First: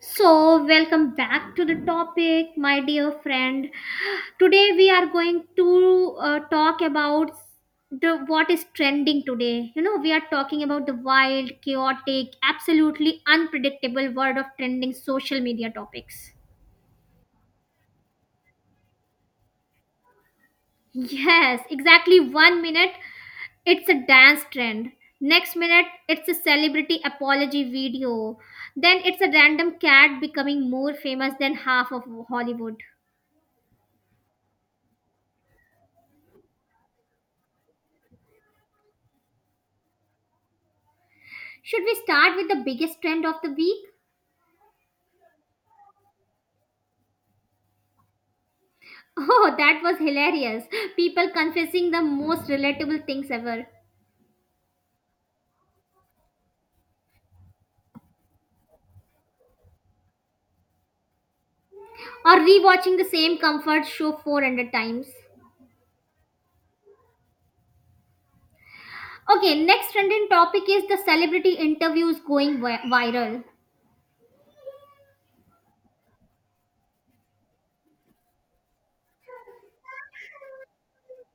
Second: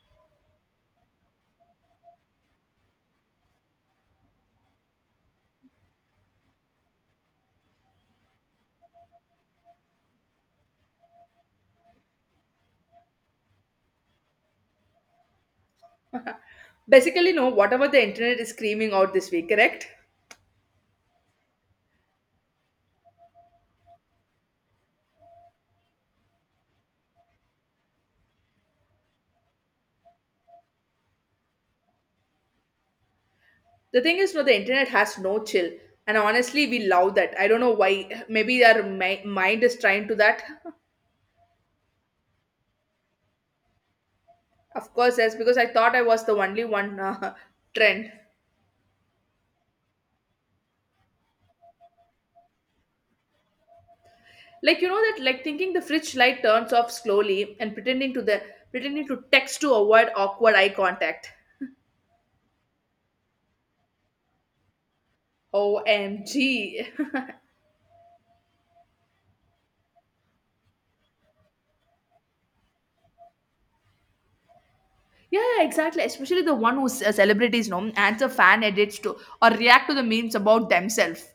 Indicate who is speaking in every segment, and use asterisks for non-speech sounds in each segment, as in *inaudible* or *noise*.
Speaker 1: So, welcome back to the topic, my dear friend. Today we are going to talk about the what is trending today. You know, we are talking about the wild, chaotic, absolutely unpredictable world of trending social media topics.
Speaker 2: *laughs* Basically, no, whatever the internet is screaming out this week, correct?
Speaker 1: Yes, exactly. One minute it's a dance trend. Next minute it's a celebrity apology video. Then it's a random cat becoming more famous than half of Hollywood.
Speaker 2: The thing is, no, the internet has no chill. And honestly, we love that. I don't know why. Maybe our mind is trying to that. *laughs*
Speaker 1: Should we start with the biggest trend of the week?
Speaker 2: Of course, that's because I thought I was the only one *laughs* trend.
Speaker 1: *laughs* Oh, that was hilarious. People confessing the most relatable things ever.
Speaker 2: Like you know that, like thinking the fridge light turns off slowly and pretending to text to avoid awkward eye contact.
Speaker 1: Or rewatching the same comfort show 400 times.
Speaker 2: Omg, *laughs*
Speaker 1: Okay, next trending topic is the celebrity interviews going viral.
Speaker 2: Yeah, yeah, exactly. Especially the one who celebrities, know adds a fan edits to or react to the memes about themselves.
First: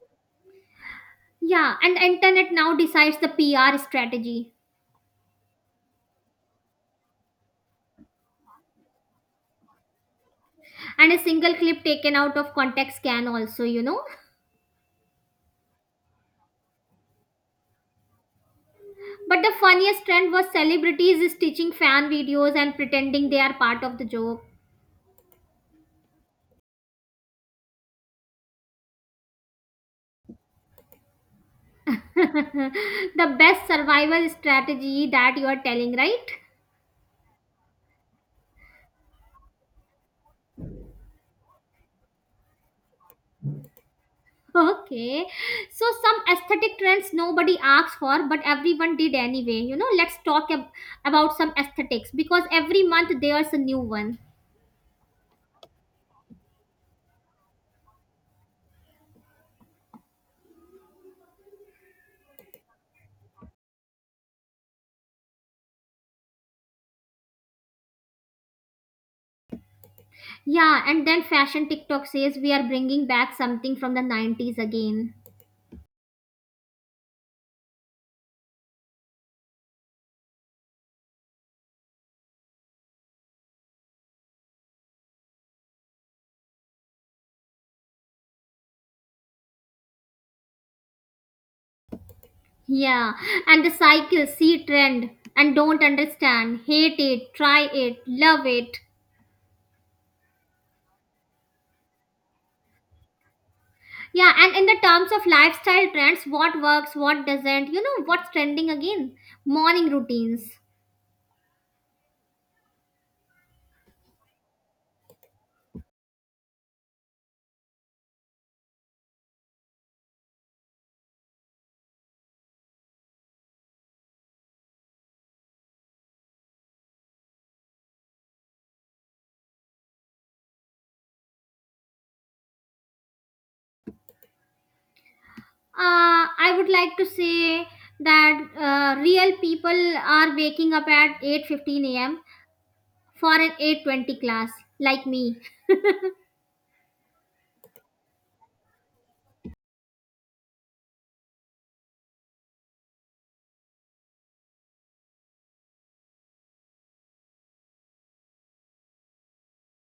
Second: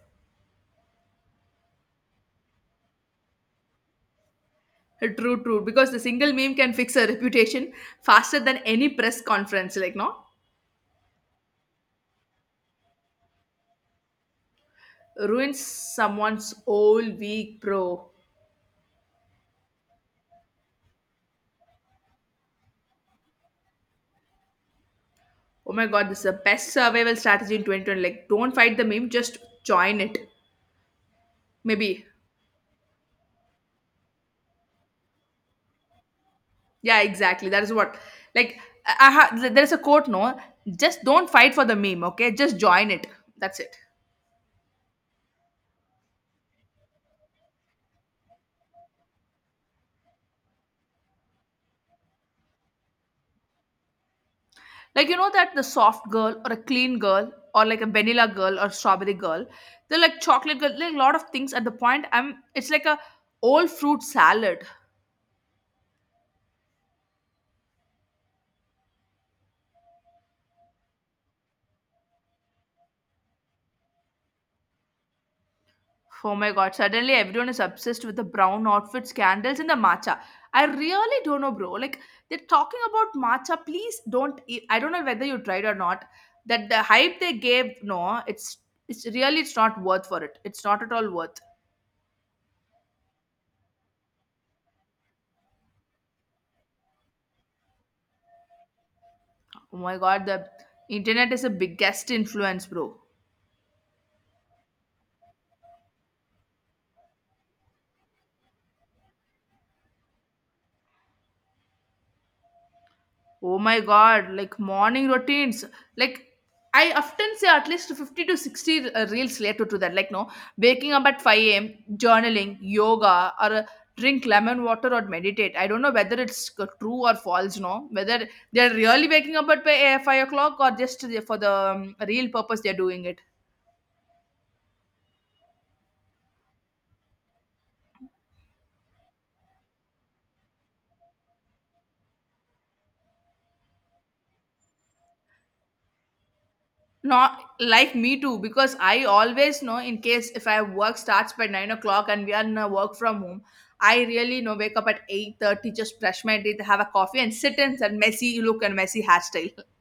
Speaker 1: Yeah, and internet now decides the PR strategy.
Speaker 2: True, true. Because the single meme can fix a reputation faster than any press conference. Like, no,
Speaker 1: And a single clip taken out of context can also.
Speaker 2: ruins someone's whole week, bro.
Speaker 1: But the funniest trend was celebrities stitching fan videos and pretending they are part of the joke.
Speaker 2: Oh my god, this is the best survival strategy in 2020. Like, don't fight the meme, just join it. Maybe.
Speaker 1: *laughs* The best survival strategy that you are telling, right? *laughs*
Speaker 2: Yeah, exactly. That is what. Like, there's a quote, no, just don't fight for the meme, okay? Just join it. That's it.
Speaker 1: Okay. So some aesthetic trends nobody asked for, but everyone did anyway. You know, let's talk about some aesthetics because every month there's a new one.
Speaker 2: Like you know that the soft girl or a clean girl or like a vanilla girl or strawberry girl, they're like chocolate girl, like a lot of things at the point. I'm it's like a old fruit salad.
Speaker 1: Yeah, and then fashion TikTok says we are bringing back something from the 90s again.
Speaker 2: Oh my god, suddenly everyone is obsessed with the brown outfits, candles, and the matcha. I really don't know, bro. Like they're talking about matcha. Please don't eat. I don't know whether you tried or not. That the hype they gave, no, it's really it's not worth for it. It's not at all worth.
Speaker 1: Yeah, and the cycle, see trend, and don't understand, hate it, try it, love it.
Speaker 2: Oh my god, the internet is a biggest influence, bro.
Speaker 1: Yeah, and in the terms of lifestyle trends, what works, what doesn't, you know, what's trending again? Morning routines.
Speaker 2: Oh my god, like morning routines. Like I often say at least 50 to 60 reels related to that. Like, no, waking up at 5 a.m., journaling, yoga, or drink lemon water or meditate. I don't know whether true or false, no, whether they're really waking up at 5 o'clock or just for the real purpose they're doing it.
Speaker 1: I would like to say that real people are waking up at 8:15 a.m. for an 8:20 class, like me.
Speaker 2: Not like me too, because I always know in case if I work starts by 9 o'clock and we are in a work from home, I really know wake up at 8:30, just brush my teeth, have a coffee, and sit in that messy look and messy hairstyle. *laughs*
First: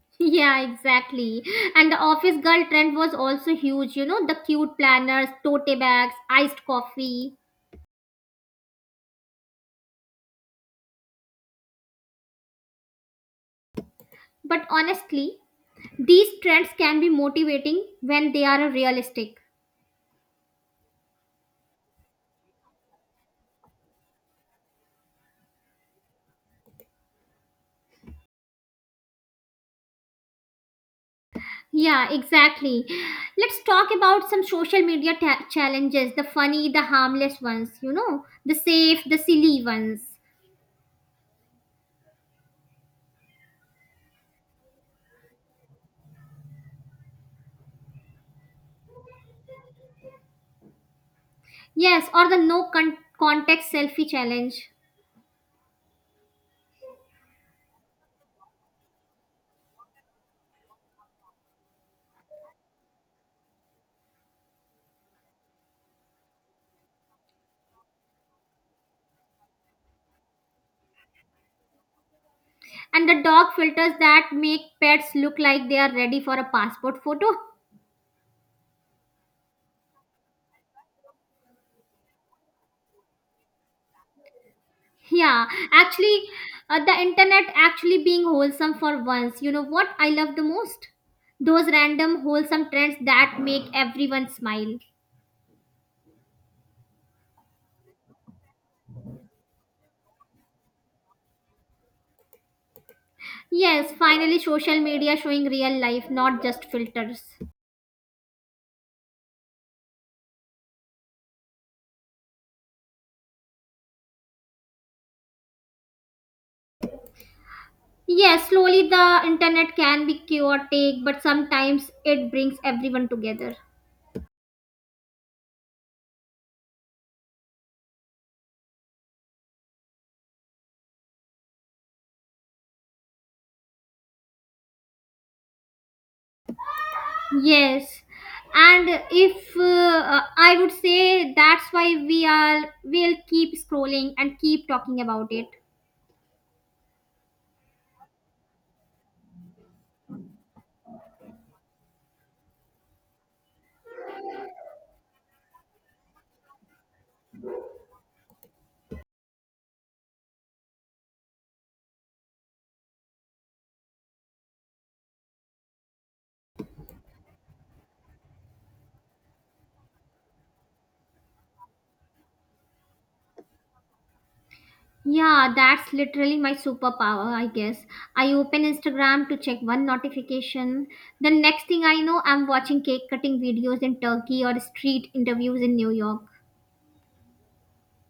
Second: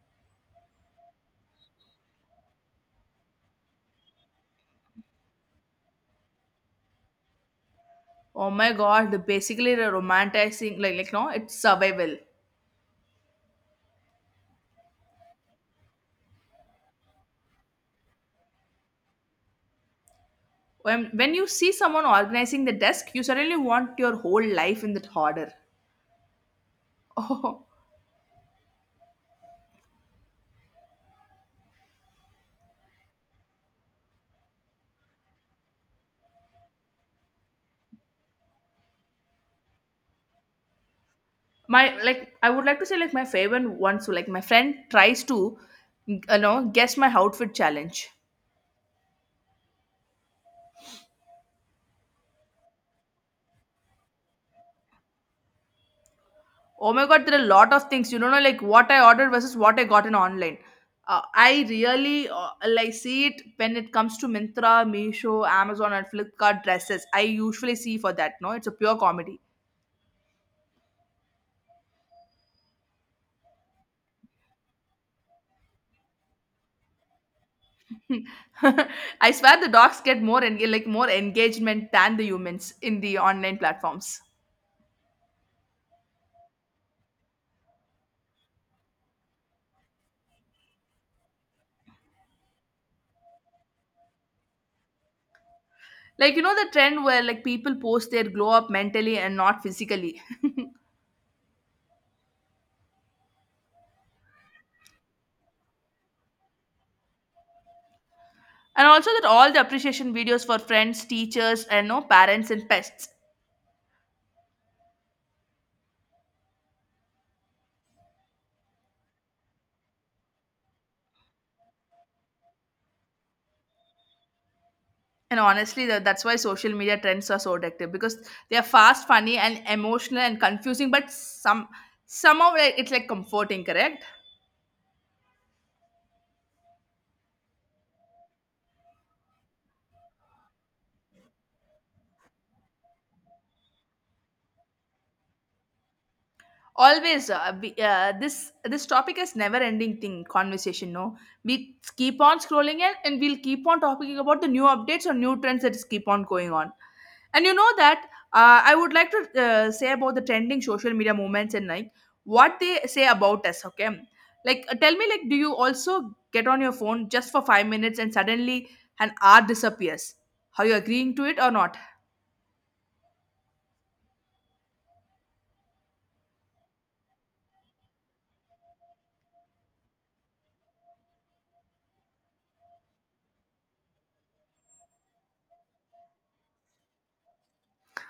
Speaker 1: *laughs* Yeah, exactly. And the office girl trend was also huge, you know, the cute planners, tote bags, iced coffee.
Speaker 2: Oh my god, the basically the romanticizing like no, it's survival.
Speaker 1: But honestly, these trends can be motivating when they are realistic.
Speaker 2: When you see someone organizing the desk, you suddenly want your whole life in that order. *laughs* Oh,
Speaker 1: Yeah, exactly. Let's talk about some social media challenges the funny, the harmless ones, you know, the safe, the silly ones.
Speaker 2: my like I would like to say like my favorite one so like my friend tries to you know guess my outfit challenge.
Speaker 1: Yes, or the no context selfie challenge.
Speaker 2: Oh my god, there are a lot of things. You don't know, like what I ordered versus what I got in online. I really like see it when it comes to Mintra, Meesho, Amazon, and Flipkart dresses. I usually see for that. No, it's a pure comedy.
Speaker 1: And the dog filters that make pets look like they are ready for a passport photo. *laughs*
Speaker 2: *laughs* I swear the dogs get like more engagement than the humans in the online platforms.
Speaker 1: Yeah, actually, the internet actually being wholesome for once. You know what I love the most? Those random wholesome trends that make everyone smile.
Speaker 2: Like you know the trend where like people post their glow up mentally and not physically. *laughs* And
Speaker 1: Yes, finally, social media showing real life, not just filters.
Speaker 2: also that all the appreciation videos for friends, teachers, and no parents and pets.
Speaker 1: Yes, slowly the internet can be chaotic, but sometimes it brings everyone together.
Speaker 2: And honestly, that's why social media trends are so addictive because they are fast, funny, and emotional and confusing. But somehow like, it's like comforting, correct?
Speaker 1: Yes, and if I would say that's why we'll keep scrolling and keep talking about it.
Speaker 2: Always be, this topic is never ending thing conversation, no, we keep on scrolling it and we'll keep on talking about the new updates or new trends that is keep on going on. And you know that, I would like to say about the trending social media movements and like what they say about us, okay. Like, tell me, like do you also get on your phone just for 5 minutes and suddenly an hour disappears? Are you agreeing to it or not?
Speaker 1: Yeah, that's literally my superpower, I guess. I open Instagram to check one notification. The next thing I know, I'm watching cake cutting videos in Turkey or street interviews in New York.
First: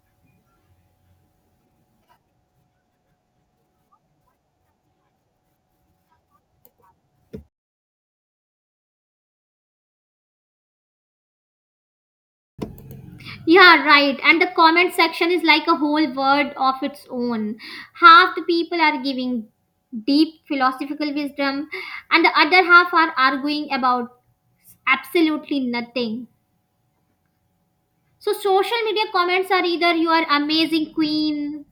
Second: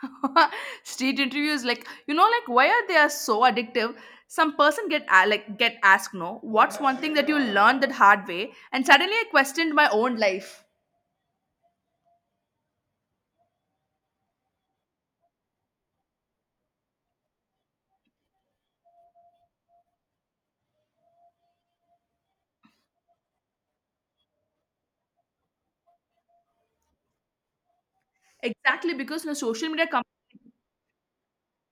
Speaker 2: *laughs* Street interviews, like you know, like why are they are so addictive? Some person like get asked, no, what's one thing that you learned that hard way, and suddenly I questioned my own life.
Speaker 1: Yeah, right. And the comment section is like a whole world of its own. Half the people are giving deep philosophical wisdom, and the other half are arguing about absolutely nothing. So, social
Speaker 2: Exactly,
Speaker 1: media
Speaker 2: because no
Speaker 1: comments are
Speaker 2: social media
Speaker 1: either
Speaker 2: come.
Speaker 1: you are amazing queen.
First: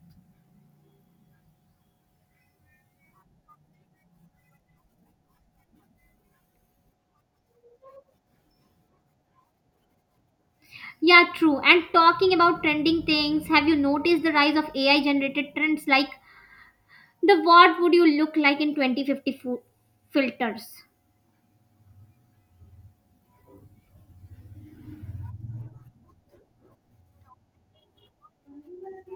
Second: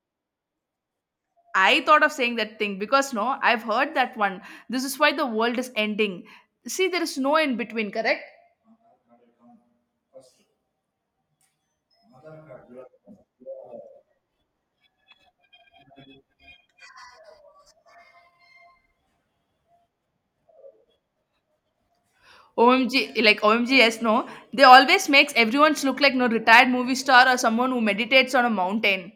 Speaker 2: I thought of saying that thing because no I've heard that one. This is why the world is ending. See there is no in between, correct?
Speaker 1: Yeah, true. And talking about trending things, have you noticed the rise of AI generated trends like the what would you look like in 2050 filters?
Speaker 2: OMG, like OMG, yes, no. They always makes everyone's look like no retired movie star or someone who meditates on a mountain.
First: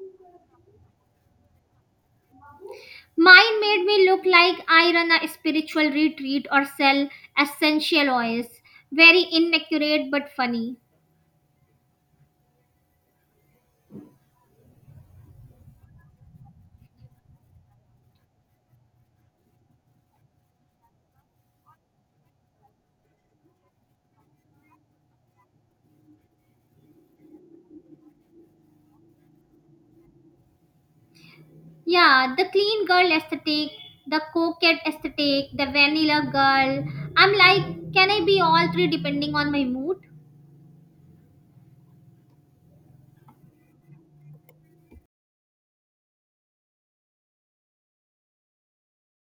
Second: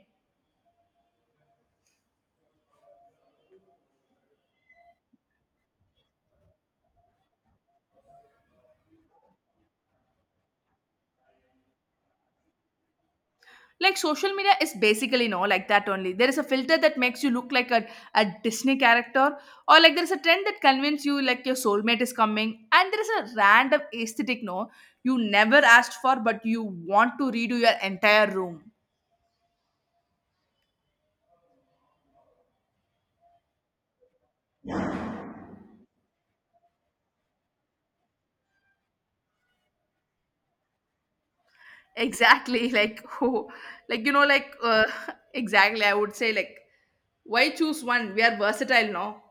Speaker 1: Mine made me look like I run a spiritual retreat or sell essential oils. Very inaccurate but funny.
Speaker 2: Like social media is basically no like that only. There is a filter that makes you look like a Disney character, or like there is a trend that convinces you like your soulmate is coming, and there is a random aesthetic, no, you never asked for, but you want to redo your entire room.
Speaker 1: Yeah, the clean girl aesthetic, the coquette aesthetic, the vanilla girl. I'm like, can I be all three depending on my mood?
Speaker 2: Exactly, like *laughs* oh, like you know, like *laughs* exactly. I would say like why choose one? We are versatile now.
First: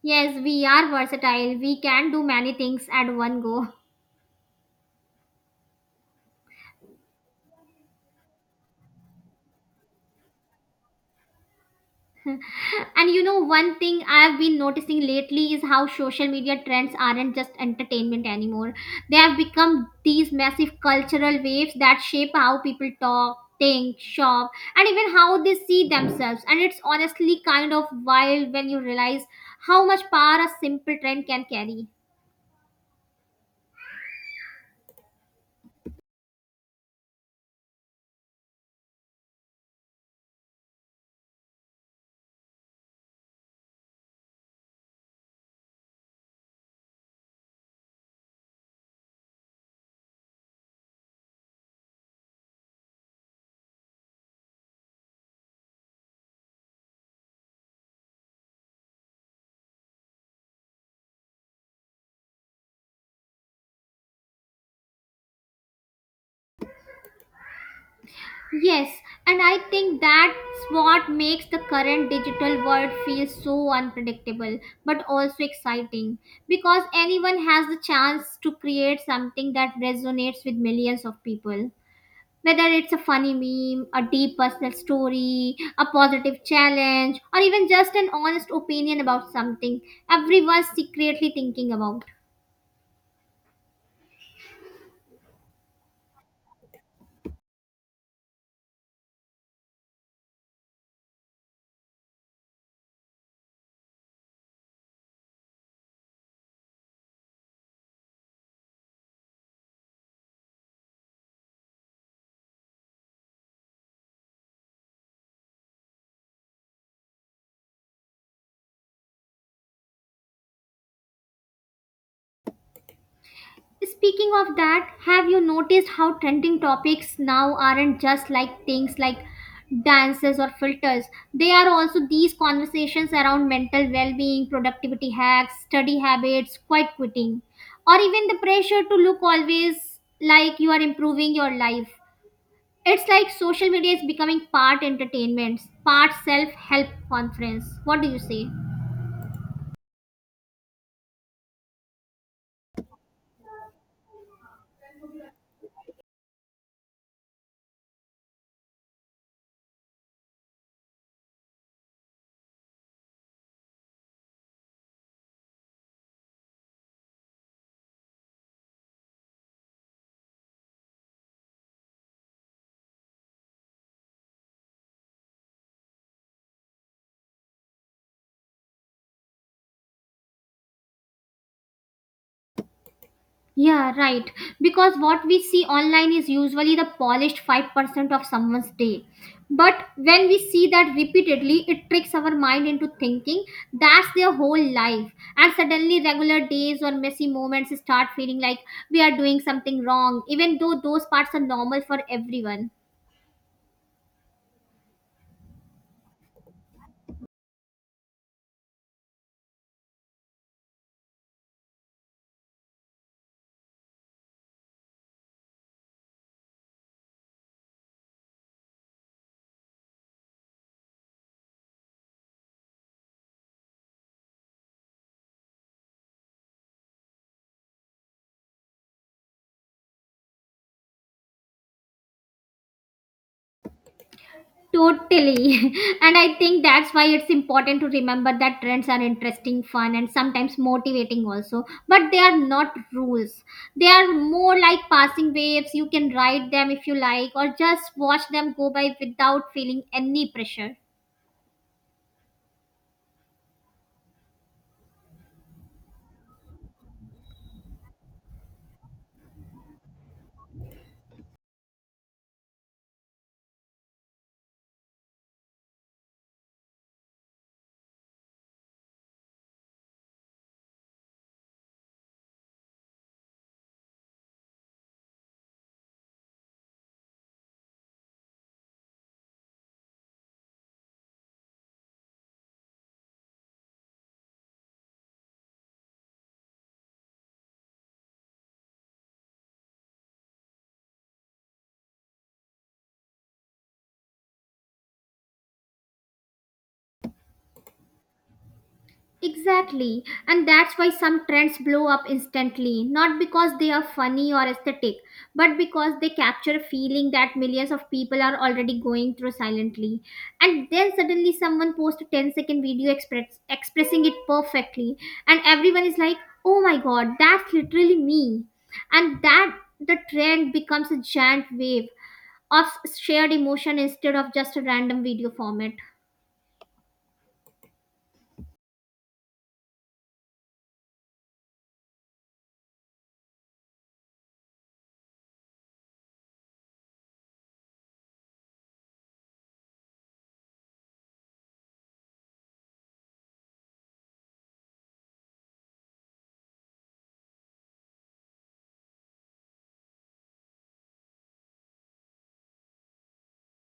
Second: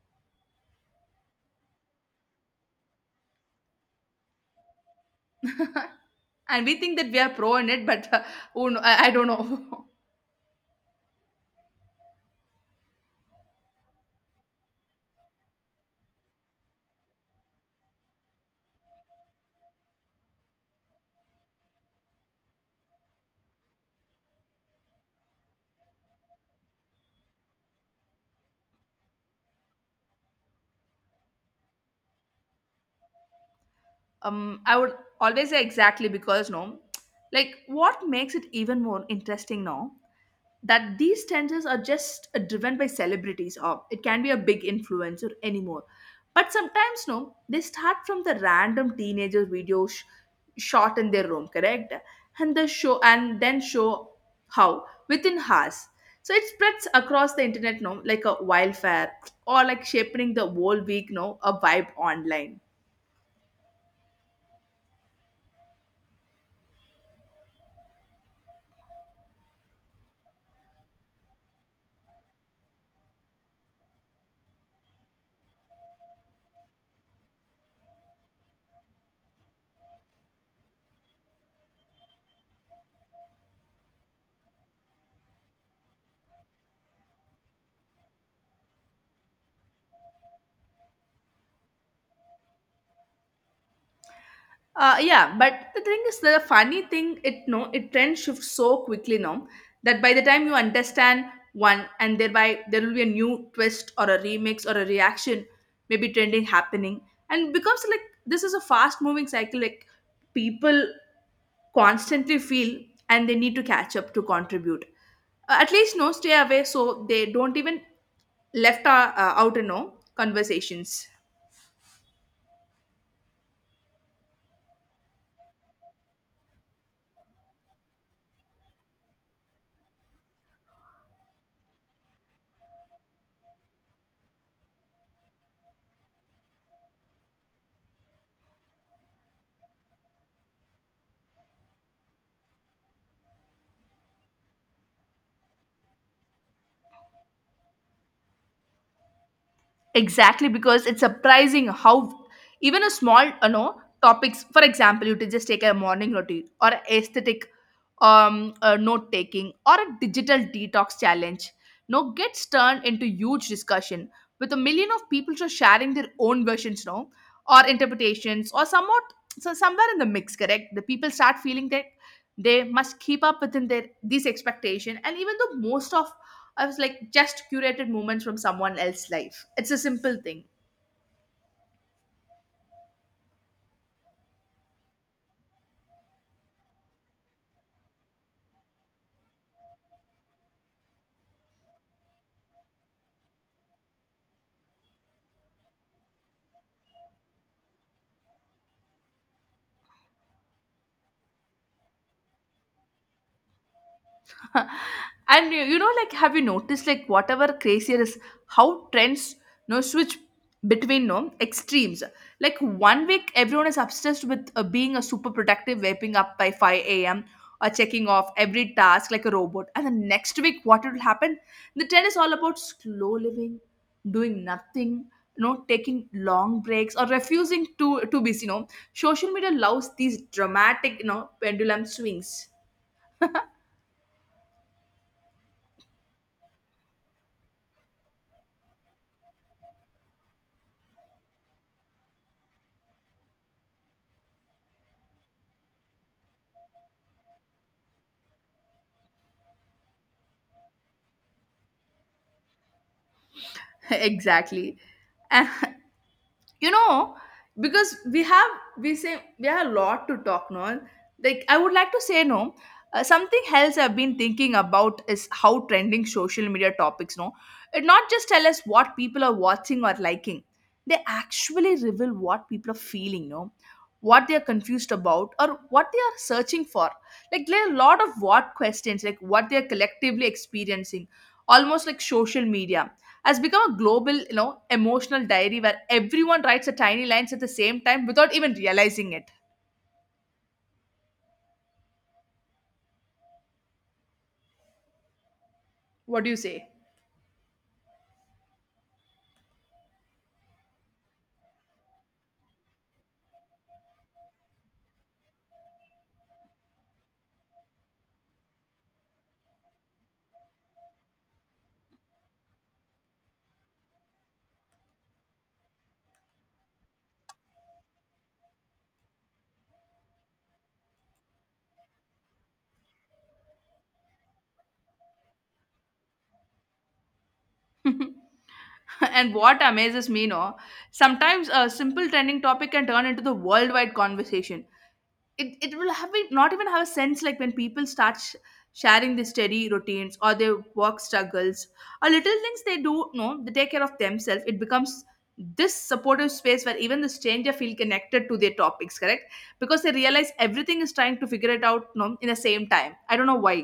Speaker 1: Yes, we are versatile. We can do many things at one go.
Speaker 2: *laughs* And we think that we are pro in it, but oh no, I don't know. *laughs*
Speaker 1: And you know, one thing I've been noticing lately is how social media trends aren't just entertainment anymore. They have become these massive cultural waves that shape how people talk, think, shop, and even how they see themselves. And it's honestly kind of wild when you realize how much power a simple trend can carry.
Speaker 2: I would always say exactly, because no, like what makes it even more interesting now, that these trends are just driven by celebrities or it can be a big influencer anymore, but sometimes no they start from the random teenager shot in their room, correct? And then show how within hours so it spreads across the internet, no, like a wildfire, or like shaping the whole week, no, a vibe online.
Speaker 1: Yes, and I think that's what makes the current digital world feel so unpredictable but also exciting, because anyone has the chance to create something that resonates with millions of people. Whether it's a funny meme, a deep personal story, a positive challenge, or even just an honest opinion about something everyone's secretly thinking about.
Speaker 2: Yeah, but the thing is, the funny thing, it no, it trend shifts so quickly now that by the time you understand one, and thereby there will be a new twist or a remix or a reaction, maybe trending happening, and becomes like this is a fast moving cycle. Like people constantly feel and they need to catch up to contribute. At least no stay away so they don't even left out in no conversations.
Speaker 1: Speaking of that, have you noticed how trending topics now aren't just like things like dances or filters? They are also these conversations around mental well being, productivity hacks, study habits, quiet quitting, or even the pressure to look always like you are improving your life. It's like social media is becoming part entertainment, part self help conference. What do you say?
Speaker 2: Exactly, because it's surprising how even a small you know topics, for example you to just take a morning routine or a aesthetic, note taking or a digital detox challenge, no, gets turned into huge discussion with a million of people just sharing their own versions, no, or interpretations or somewhat. So somewhere in the mix, correct, the people start feeling that they must keep up within their these expectation, and even though most of I was like, just curated moments from someone else's life. It's a simple thing.
Speaker 1: Yeah, right. Because what we see online is usually the polished 5% of someone's day. But when we see that repeatedly, it tricks our mind into thinking that's their whole life. And suddenly, regular days or messy moments start feeling like we are doing something wrong, even though those parts are normal for everyone.
Speaker 2: *laughs* And you know, like have you noticed like whatever crazier is how trends no switch between no extremes, like one week everyone is obsessed with being a super productive waking up by 5 a.m, or checking off every task like a robot, and the next week what will happen? The trend is all about slow living, doing nothing, you know, taking long breaks or refusing to busy, you know, social media loves these dramatic you know pendulum swings.
Speaker 1: Totally. *laughs* And I think that's why it's important to remember that trends are interesting, fun, and sometimes motivating also. But they are not rules. They are more like passing waves. You can ride them if you like, or just watch them go by without feeling any pressure.
Speaker 2: *laughs* Exactly. And *laughs* you know, because we have, we say we have a lot to talk, no, like I would like to say, no, something else I've been thinking about is how trending social media topics, no, it not just tell us what people are watching or liking, they actually reveal what people are feeling, no, what they are confused about or what they are searching for. Like there are a lot of what questions, like what they are collectively experiencing, almost like social media has become a global, you know, emotional diary where everyone writes a tiny lines at the same time without even realizing it. What do you say?
Speaker 1: Exactly, and that's why some trends blow up instantly, not because they are funny or aesthetic, but because they capture a feeling that millions of people are already going through silently. And then suddenly someone posts a ten-second video expressing it perfectly, and everyone is like, oh my god, that's literally me. And that the trend becomes a giant wave of shared emotion instead of just a random video format.
Speaker 2: *laughs* And what amazes me, no, sometimes a simple trending topic can turn into the worldwide conversation. It will have it not even have a sense, like when people start sharing their steady routines or their work struggles or little things they do, no, they take care of themselves, it becomes this supportive space where even the stranger feel connected to their topics, correct, because they realize everything is trying to figure it out, no, in the same time, I don't know why.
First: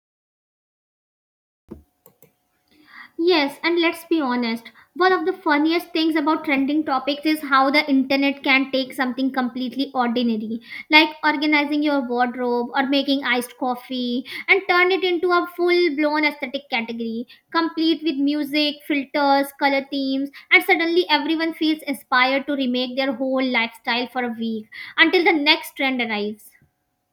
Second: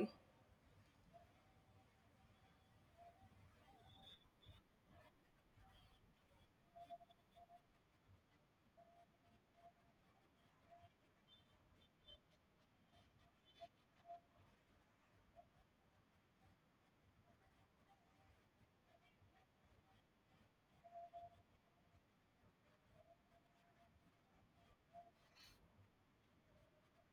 Speaker 1: Yes, and let's be honest, one of the funniest things about trending topics is how the internet can take something completely ordinary, like organizing your wardrobe or making iced coffee, and turn it into a full blown aesthetic category, complete with music, filters, color themes, and suddenly everyone feels inspired to remake their whole lifestyle for a week until the next trend arrives.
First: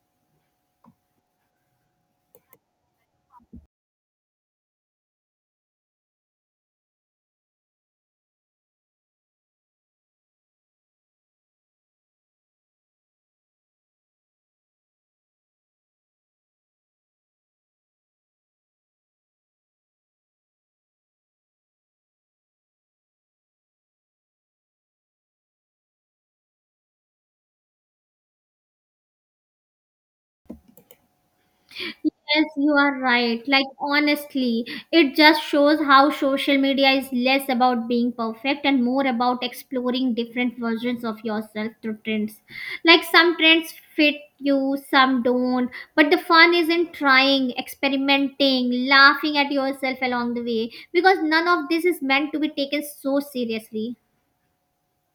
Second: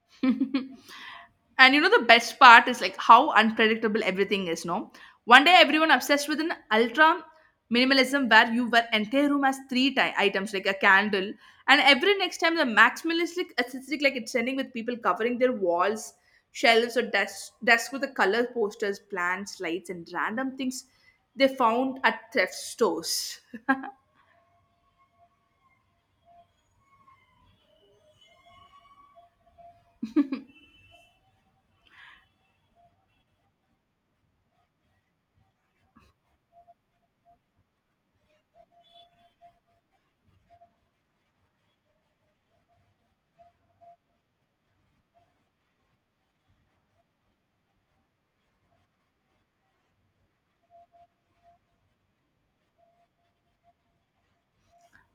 Speaker 2: *laughs* And you know the best part is like how unpredictable everything is, no, one day everyone obsessed with an ultra minimalism where you were entire room has items like a candle, and every next time the maximalistic aesthetic like it's ending with people covering their walls, shelves, or desks with the color posters, plants, lights, and random things they found at thrift stores.
Speaker 1: Yes, you are right. Like, honestly, it just shows how social media is less about being perfect and more about exploring different versions of yourself through trends. Like, some trends fit you, some don't. But the fun is in trying, experimenting, laughing at yourself along the way because none of this is meant to be taken so seriously.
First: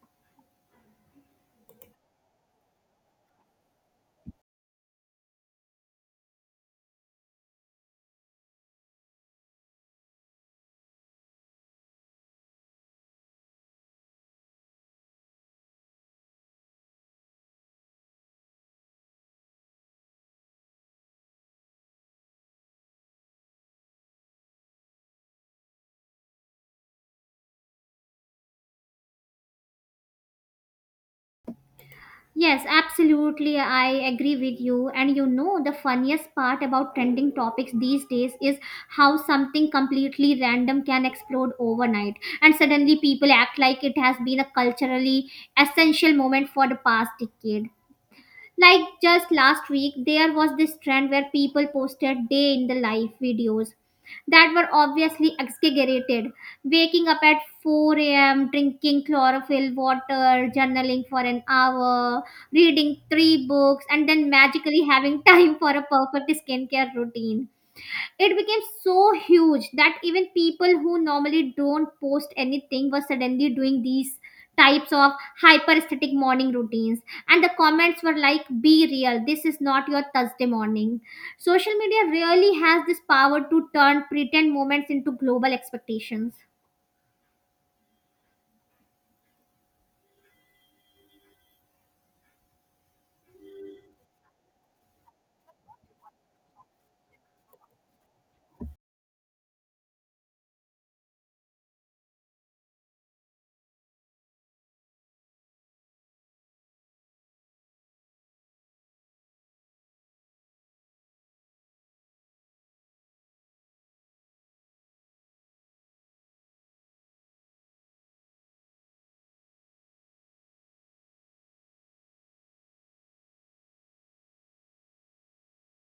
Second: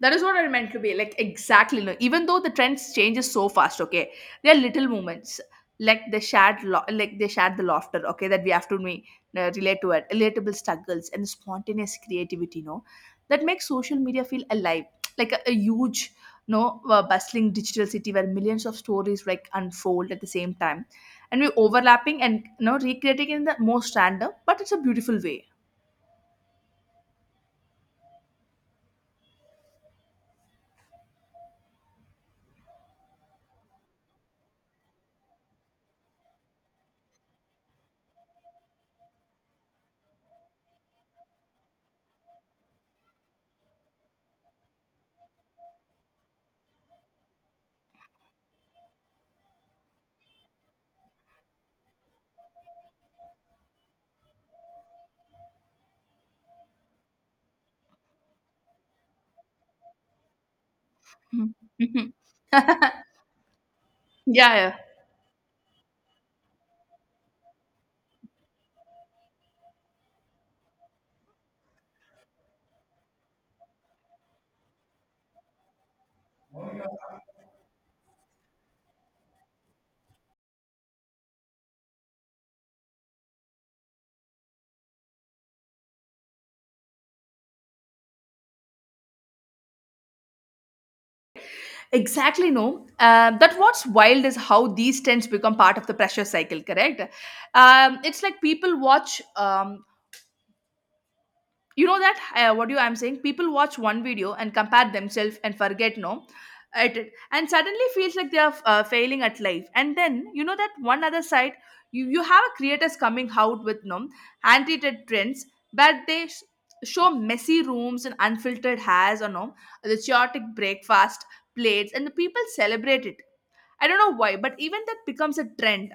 Speaker 2: That is what I meant to be like exactly. No, even though the trends changes so fast, okay, there are little moments like they shared, like they shared the laughter, okay, that we have to me relate to it, relatable struggles and spontaneous creativity, no, that makes social media feel alive, like a huge, no, bustling digital city where millions of stories like unfold at the same time, and we're overlapping and recreating in the most random, but it's a beautiful way.
Speaker 1: Yes, absolutely. I agree with you. And you know, the funniest part about trending topics these days is how something completely random can explode overnight. And suddenly people act like it has been a culturally essential moment for the past decade. Like just last week, there was this trend where people posted day in the life videos that were obviously exaggerated. Waking up at 4 a.m., drinking chlorophyll water, journaling for an
Speaker 2: Mhm. Mhm.
Speaker 1: hour,
Speaker 2: *laughs*
Speaker 1: reading
Speaker 2: Yeah,
Speaker 1: three books, and then
Speaker 2: yeah.
Speaker 1: magically having *laughs* time for a perfect skincare routine. It became so huge that even people who normally don't post anything were suddenly doing these types of hyperesthetic morning routines. And the comments were like, be real, this is not your Thursday morning. Social media really has this power to turn pretend moments into global expectations.
Speaker 2: Exactly, no. That what's wild is how these tents become part of the pressure cycle, correct? It's like people watch, you know that what do you, I'm saying? People watch one video and compare themselves and forget, no, at it, and suddenly feels like they are failing at life. And then you know that one other side, you have a creators coming out with no anti-tet trends, but show messy rooms and unfiltered hairs, or no, the chaotic breakfast plates, and the people celebrate it. I don't know why, but even that becomes a trend,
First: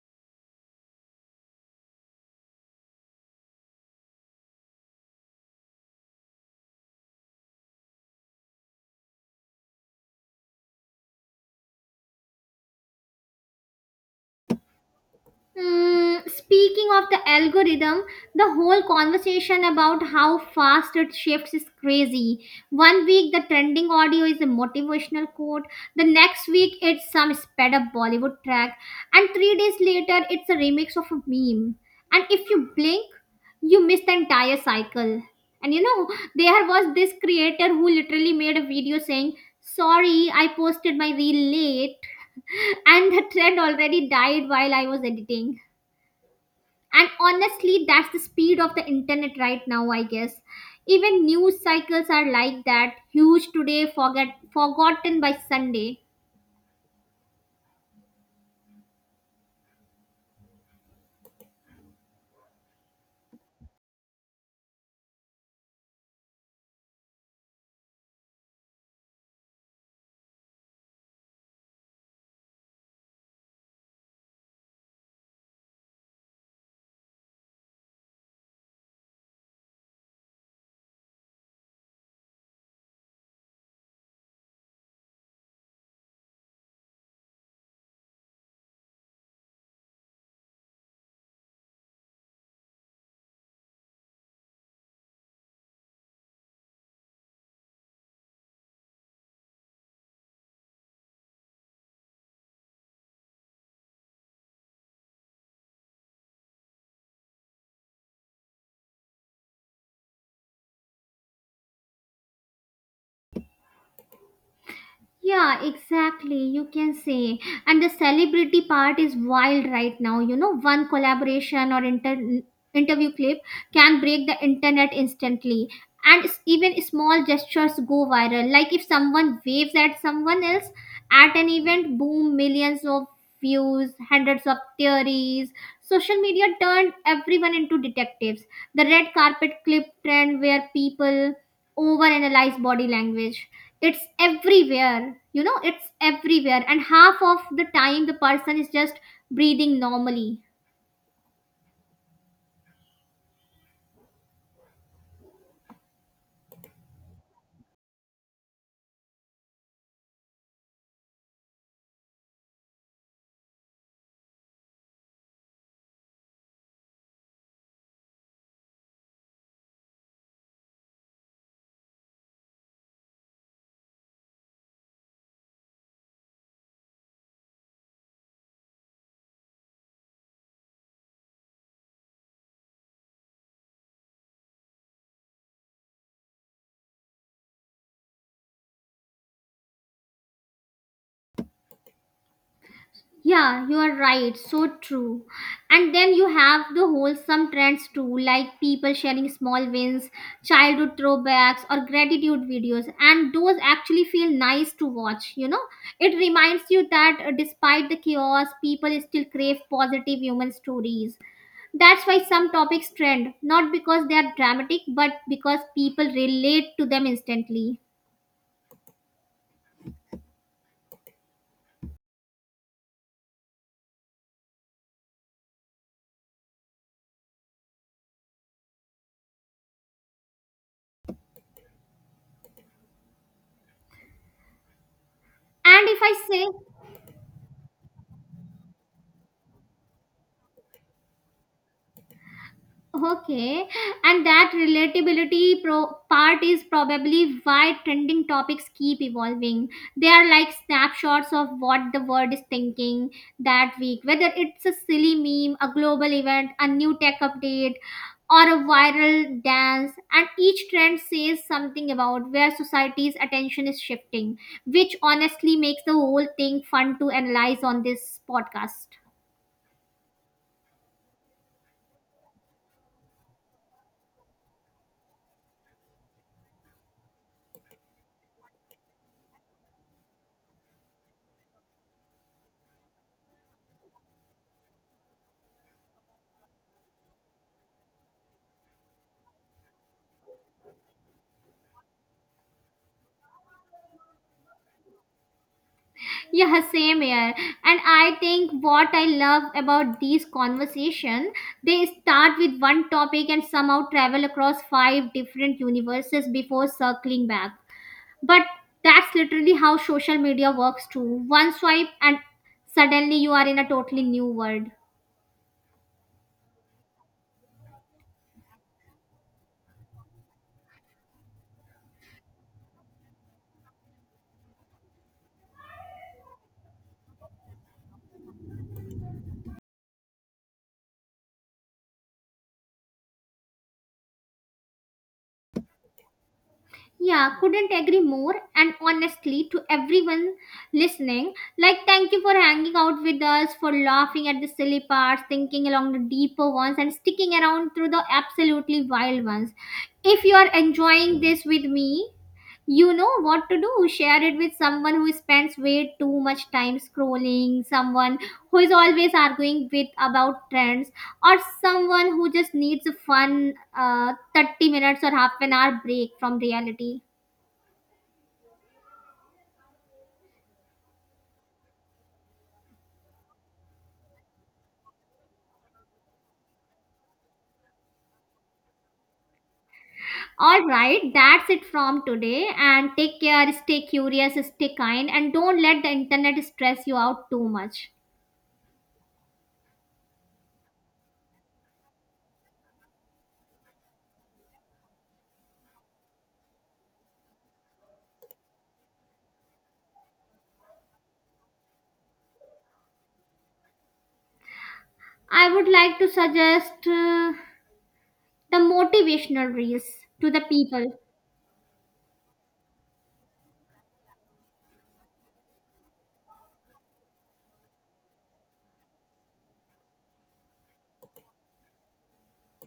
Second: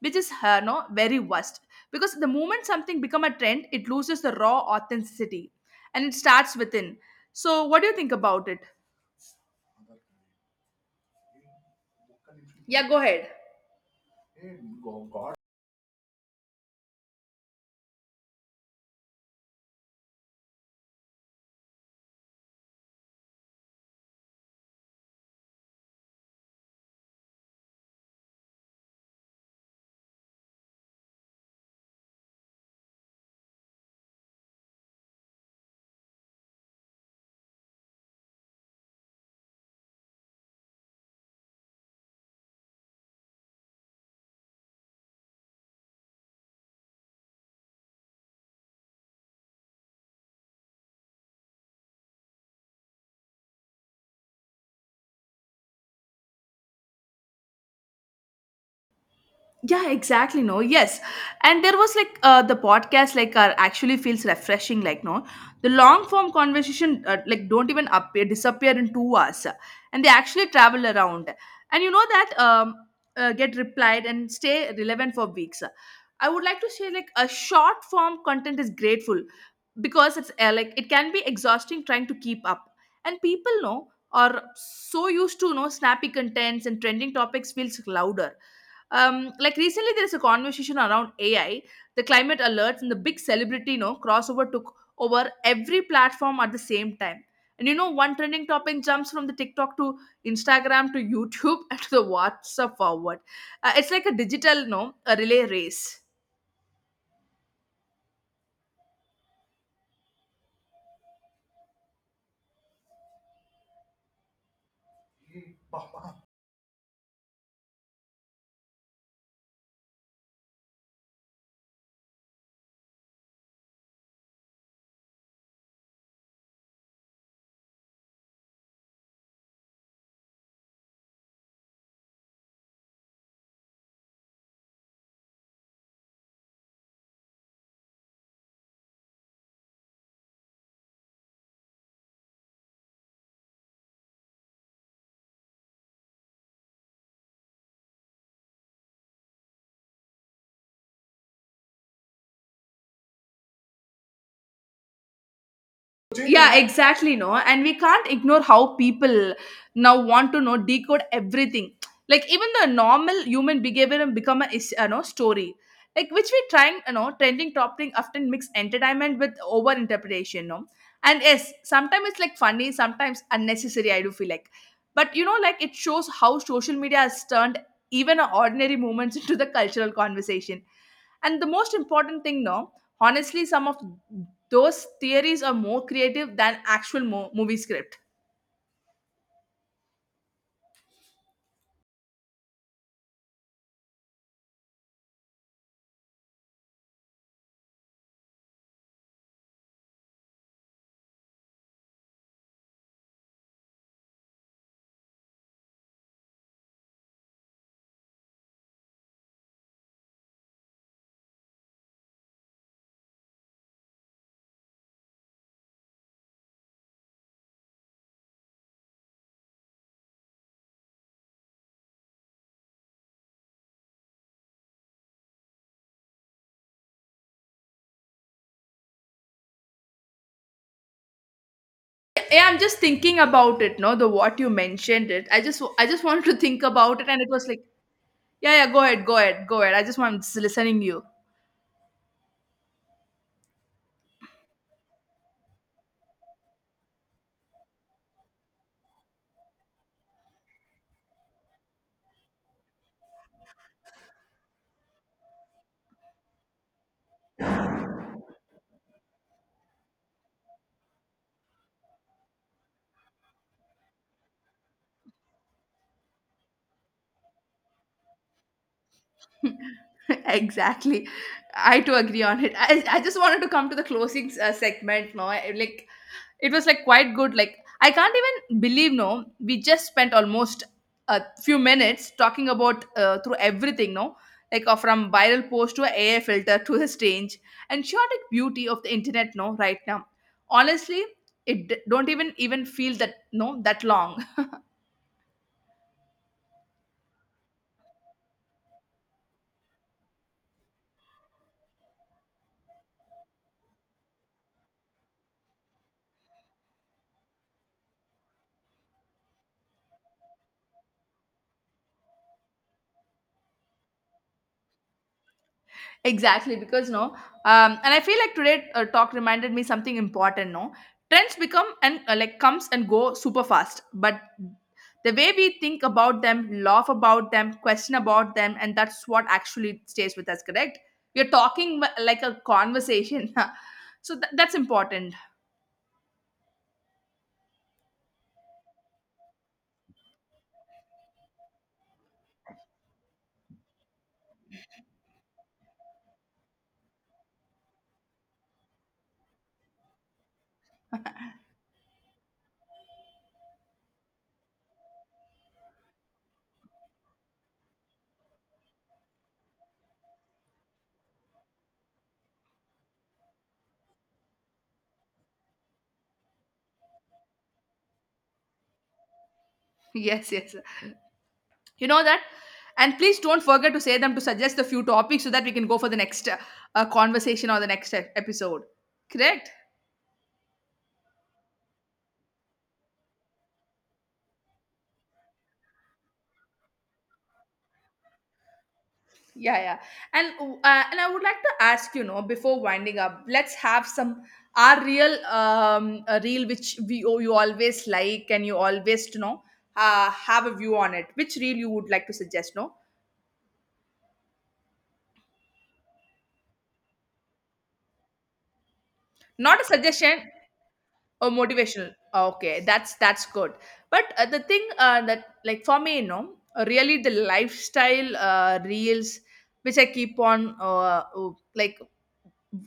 Speaker 2: which is no very worst. Because the moment something become a trend, it loses the raw authenticity, and it starts within. So, what do you think about it? Yeah, go ahead.
Speaker 1: Mm, speaking of the algorithm, the whole conversation about how fast it shifts is crazy. One week, the trending audio is a motivational quote, the next week, it's some sped up Bollywood track, and 3 days later, it's a remix of a meme. And if you blink, you miss the entire cycle. And you know, there was this creator who literally made a video saying, sorry, I posted my reel late, *laughs* and the trend already died while I was editing, and honestly that's the speed of the internet right now, I guess. Even news cycles are like that, huge today, forget forgotten by Sunday.
Speaker 2: Yeah, exactly, no, yes. And there was like the podcast like actually feels refreshing like no, the long form conversation like don't even appear disappear in 2 hours, and they actually travel around, and you know that get replied and stay relevant for weeks. I would like to say like a short form content is grateful because it's like it can be exhausting trying to keep up, and people know are so used to snappy contents and trending topics feels louder. Like recently there's a conversation around AI, the climate alerts and the big celebrity, you know, crossover took over every platform at the same time. And you know one trending topic jumps from the TikTok to Instagram to YouTube *laughs* and to the WhatsApp forward. It's like a digital no, a relay race.
Speaker 1: Yeah, exactly. You can say. And the celebrity part is wild right now. You know, one collaboration or interview clip can break the internet instantly. And even small gestures go viral. Like if someone waves at someone else at an event, boom, millions of views, hundreds of theories. Social media turned everyone into detectives. The red carpet clip trend where people overanalyze body language. It's everywhere, you know, it's everywhere. And half of the time, the person is just breathing normally.
Speaker 2: Yeah, exactly, no. And we can't ignore how people now want to know decode everything, like even the normal human behavior and become a you know story, like which we trying you know trending topping often mix entertainment with over interpretation, no. And yes, sometimes it's like funny, sometimes unnecessary, I do feel like. But you know like it shows how social media has turned even a ordinary moments *laughs* into the cultural conversation. And the most important thing no, honestly some of those theories are more creative than actual movie script.
Speaker 1: Yeah, you are right. So true. And then you have the wholesome trends too, like people sharing small wins, childhood throwbacks, or gratitude videos. And those actually feel nice to watch, you know. It reminds you that despite the chaos, people still crave positive human stories. That's why some topics trend, not because they are dramatic, but because people relate to them instantly.
Speaker 2: Yeah, I'm just thinking about it no, the what you mentioned it, I
Speaker 1: And if
Speaker 2: just
Speaker 1: I
Speaker 2: wanted to
Speaker 1: say.
Speaker 2: think about it and it was like, yeah, yeah, go ahead. I'm just listening you.
Speaker 1: Okay, and that relatability part is probably why trending topics keep evolving. They are like snapshots of what the world is thinking that week, whether it's a silly meme, a global event, a new tech update, or a viral dance. And each trend says something about where society's attention is shifting, which honestly makes the whole thing fun to analyze on this podcast.
Speaker 2: *laughs* Exactly, I too agree on it. I just wanted to come to the closing segment no, I, like it was like quite good, like I can't even believe no, we just spent almost a few minutes talking about through everything no, like from viral post to AI filter to the strange and chaotic beauty of the internet no right now. Honestly it don't even feel that no that long.
Speaker 1: Yeah, same here. And I think what I love about these conversation, they start with one topic and somehow travel across five different universes before circling back. But that's literally how social media works too. One swipe and suddenly you are in a totally new world.
Speaker 2: Exactly, because no, and I feel like today talk reminded me something important. No, trends become and like comes and go super fast, but the way we think about them, laugh about them, question about them, and that's what actually stays with us. Correct? We're talking like a conversation, *laughs* so that's important. *laughs*
Speaker 1: Yeah, couldn't agree more. And honestly, to everyone listening, like, thank you for hanging out with us, for laughing at the silly parts, thinking along the deeper ones, and sticking around through the absolutely wild ones. If you are enjoying this with me, you know what to do. Share it with someone who spends way too much time scrolling, someone who is always arguing with about trends, or someone who just needs a fun 30 minutes or half an hour break from reality.
Speaker 2: Yes, yes, you know that. And please don't forget to say them to suggest a few topics so that we can go for the next conversation or the next episode. Correct?
Speaker 1: All right, that's it from today. And take care, stay curious, stay kind, and don't let the internet stress you out too much.
Speaker 2: Yeah, yeah. And and I would like to ask you know before winding up, let's have some our real a reel which we oh, you always like and you always you know have a view on it. Which reel you would like to suggest? No,
Speaker 1: I would like to suggest the motivational
Speaker 2: not a
Speaker 1: reels
Speaker 2: suggestion.
Speaker 1: to the people.
Speaker 2: Oh, motivational. Ah, okay, that's good. But the thing that, like for me, you know, really the lifestyle reels which I keep on like w-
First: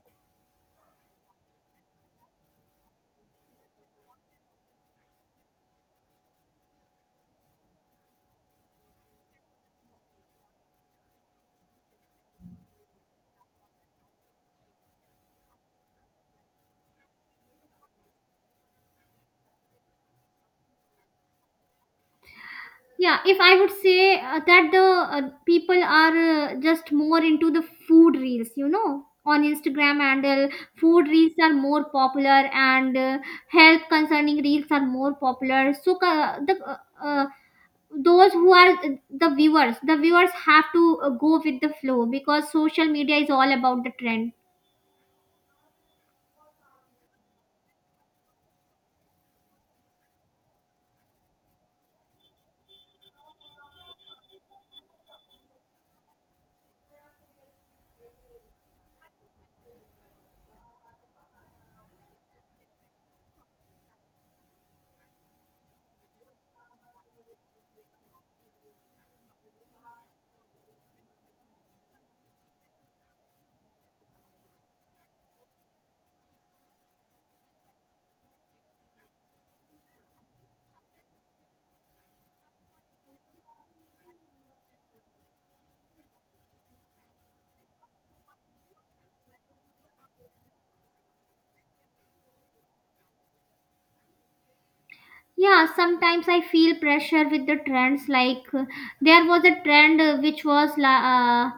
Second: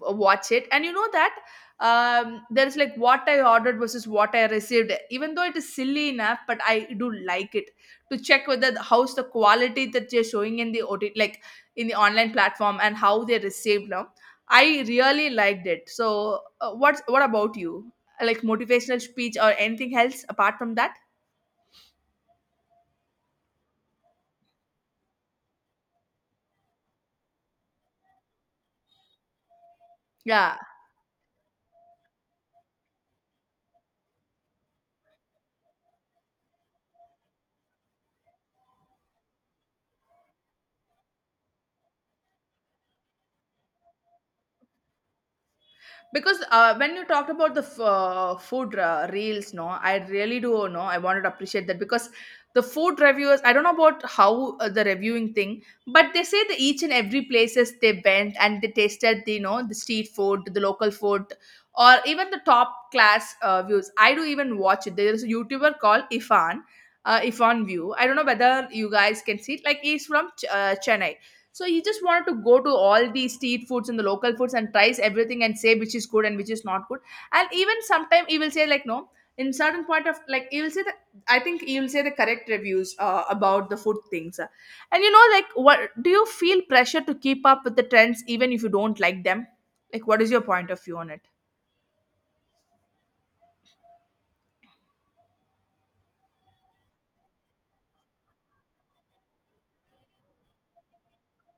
Speaker 2: uh, watch it, and you know that there is like what I ordered versus what I received. Even though it is silly enough, but I do like it to check whether the, how's the quality that they're showing in the OT, like in the online platform, and how they received now. I really liked it. So, what's what about you? Like motivational speech or anything else apart from that?
Speaker 1: Yeah, if I would say that the people are just more into the food reels, you know, on Instagram handle,
Speaker 2: Yeah,
Speaker 1: food reels are more popular and health concerning reels are more popular. So the uh, those who are the viewers, have to go with the flow because social media is all about the trend.
Speaker 2: because when you talked about the food reels no, I really do know, I wanted to appreciate that. Because the food reviewers, I don't know about how the reviewing thing, but they say that each and every places they went and they tasted the you know the street food, the local food, or even the top class views. I do even watch it. There is a YouTuber called Ifan, Ifan view, I don't know whether you guys can see it. Like he's from Chennai. So he just wanted to go to all the street foods and the local foods and tries everything and say which is good and which is not good. And even sometime he will say like no. In certain point of like he will say that, I think he will say the correct reviews about the food things. And you know like what do you feel pressure to keep up with the trends even if you don't like them? Like what is your point of view on it?
Speaker 1: Yeah, sometimes I feel pressure with the trends like there was a trend which was uh,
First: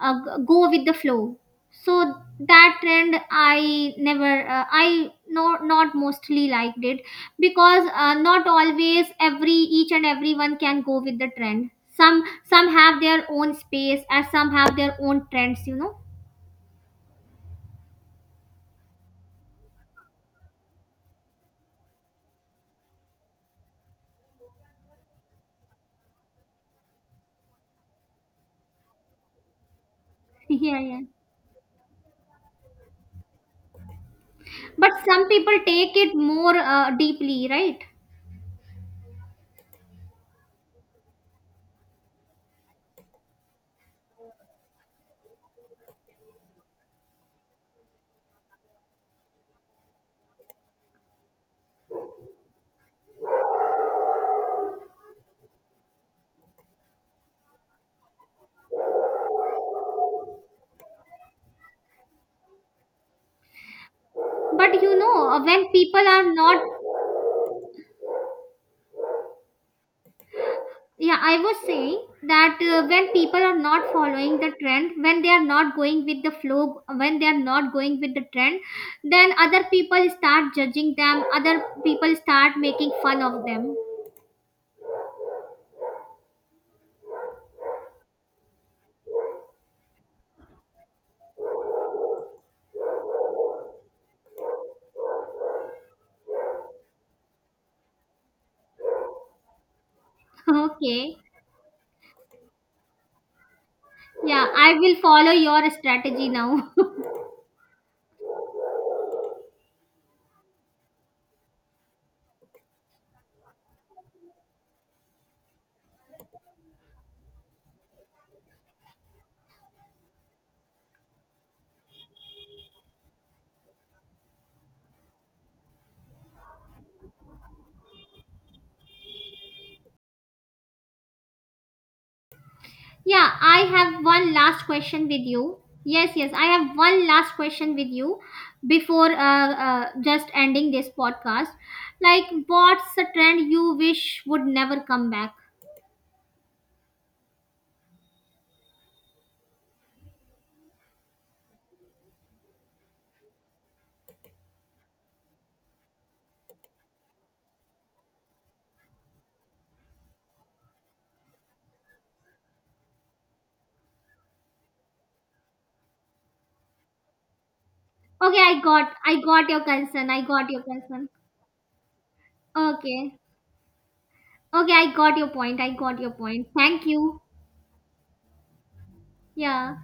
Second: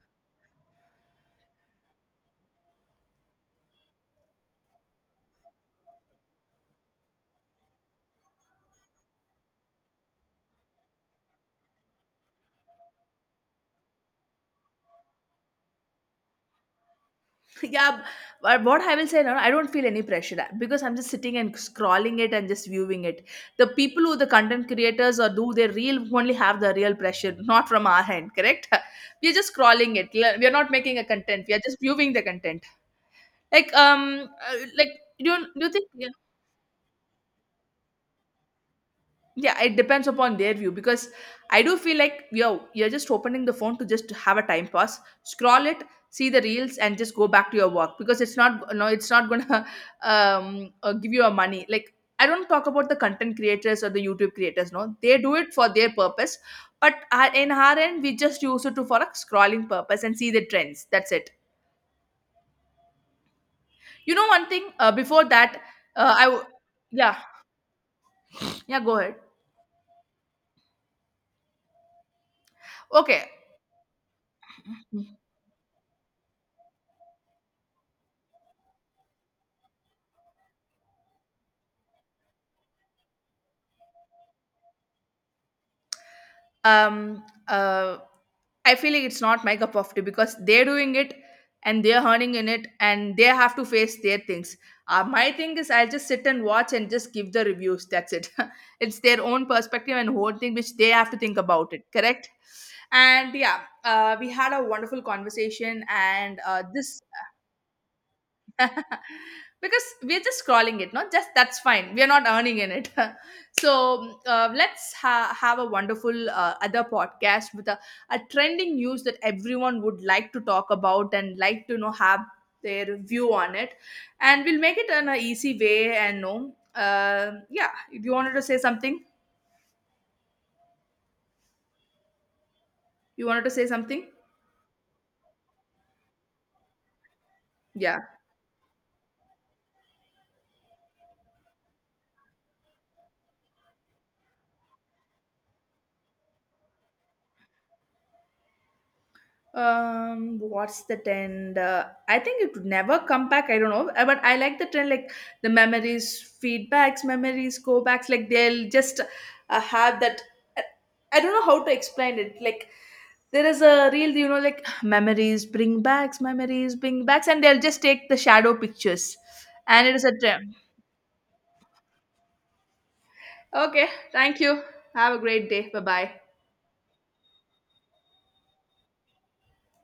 Speaker 1: go with the flow. So that trend I never, I no, not mostly liked it, because not always every each and everyone can go with the trend. Some some have their own space as some have their own trends, you know.
Speaker 2: *laughs* Yeah, but what I will say now, I don't feel any pressure because I'm just sitting and scrolling it and just viewing it. The people who the content creators or do their real only have the real pressure, not from our hand, correct? *laughs* We're just scrolling it.
Speaker 1: *laughs*
Speaker 2: We're not
Speaker 1: Yeah,
Speaker 2: making
Speaker 1: yeah.
Speaker 2: a content, we are just viewing the content. Like
Speaker 1: But
Speaker 2: like
Speaker 1: some people
Speaker 2: do you think,
Speaker 1: take it more deeply, right?
Speaker 2: yeah, it depends upon their view. Because I do feel like yo, you're just opening the phone to just have a time pass scroll it, see the reels and just go back to your work. Because it's not, no, it's not gonna *laughs* give you a money, like I don't talk about the content creators or the YouTube creators, no, they do it for their purpose. But in our end we just use it to for a scrolling purpose and see the trends, that's it. You know one thing
Speaker 1: But you know,
Speaker 2: before that,
Speaker 1: when people
Speaker 2: uh, i
Speaker 1: are
Speaker 2: w-
Speaker 1: not.
Speaker 2: yeah, yeah, go ahead.
Speaker 1: Yeah, I was saying that when
Speaker 2: Okay.
Speaker 1: people are not following the trend, when they are not going with the flow, when they are not going with the trend, then other people start judging them, other people start making fun of them. *laughs*
Speaker 2: um uh I feel like it's not my cup of tea because they're doing it and they're earning in it and they have to face their things. My thing is I'll just sit and watch and just give the reviews, that's it. *laughs* It's their own perspective and whole thing which they have
Speaker 1: Okay.
Speaker 2: to think about it, correct? And yeah, we
Speaker 1: Yeah,
Speaker 2: had a
Speaker 1: I will
Speaker 2: wonderful
Speaker 1: follow your
Speaker 2: conversation
Speaker 1: strategy
Speaker 2: and
Speaker 1: now. *laughs*
Speaker 2: this *laughs* because we're just scrolling it, not just that's fine, we're not earning in it. *laughs* So, let's have a wonderful other podcast with a trending news that everyone would like to talk about and like to you know have their view on it. And we'll make it in an easy way and no, yeah, if you wanted to say something, you
Speaker 1: Yeah,
Speaker 2: wanted to
Speaker 1: I
Speaker 2: say
Speaker 1: have
Speaker 2: something.
Speaker 1: one last question with you. Yes, yes, I have one last question with
Speaker 2: Yeah.
Speaker 1: you before just ending this podcast. Like, what's a trend you wish would never come back?
Speaker 2: What's the trend I think it would never come back, I don't know. But I like the trend like the memories feedbacks memories go backs, like they'll just have that. I, I don't know how to explain it, like there is a real you know like *sighs* memories bring backs and they'll just take the
Speaker 1: Okay,
Speaker 2: shadow pictures
Speaker 1: I got your
Speaker 2: and it is
Speaker 1: concern.
Speaker 2: a
Speaker 1: I got
Speaker 2: trend.
Speaker 1: your concern. Okay.
Speaker 2: Okay, thank you.
Speaker 1: Okay, I
Speaker 2: Have
Speaker 1: got
Speaker 2: a
Speaker 1: your
Speaker 2: great
Speaker 1: point.
Speaker 2: day,
Speaker 1: I
Speaker 2: bye
Speaker 1: got your
Speaker 2: bye.
Speaker 1: point. Thank you. Yeah.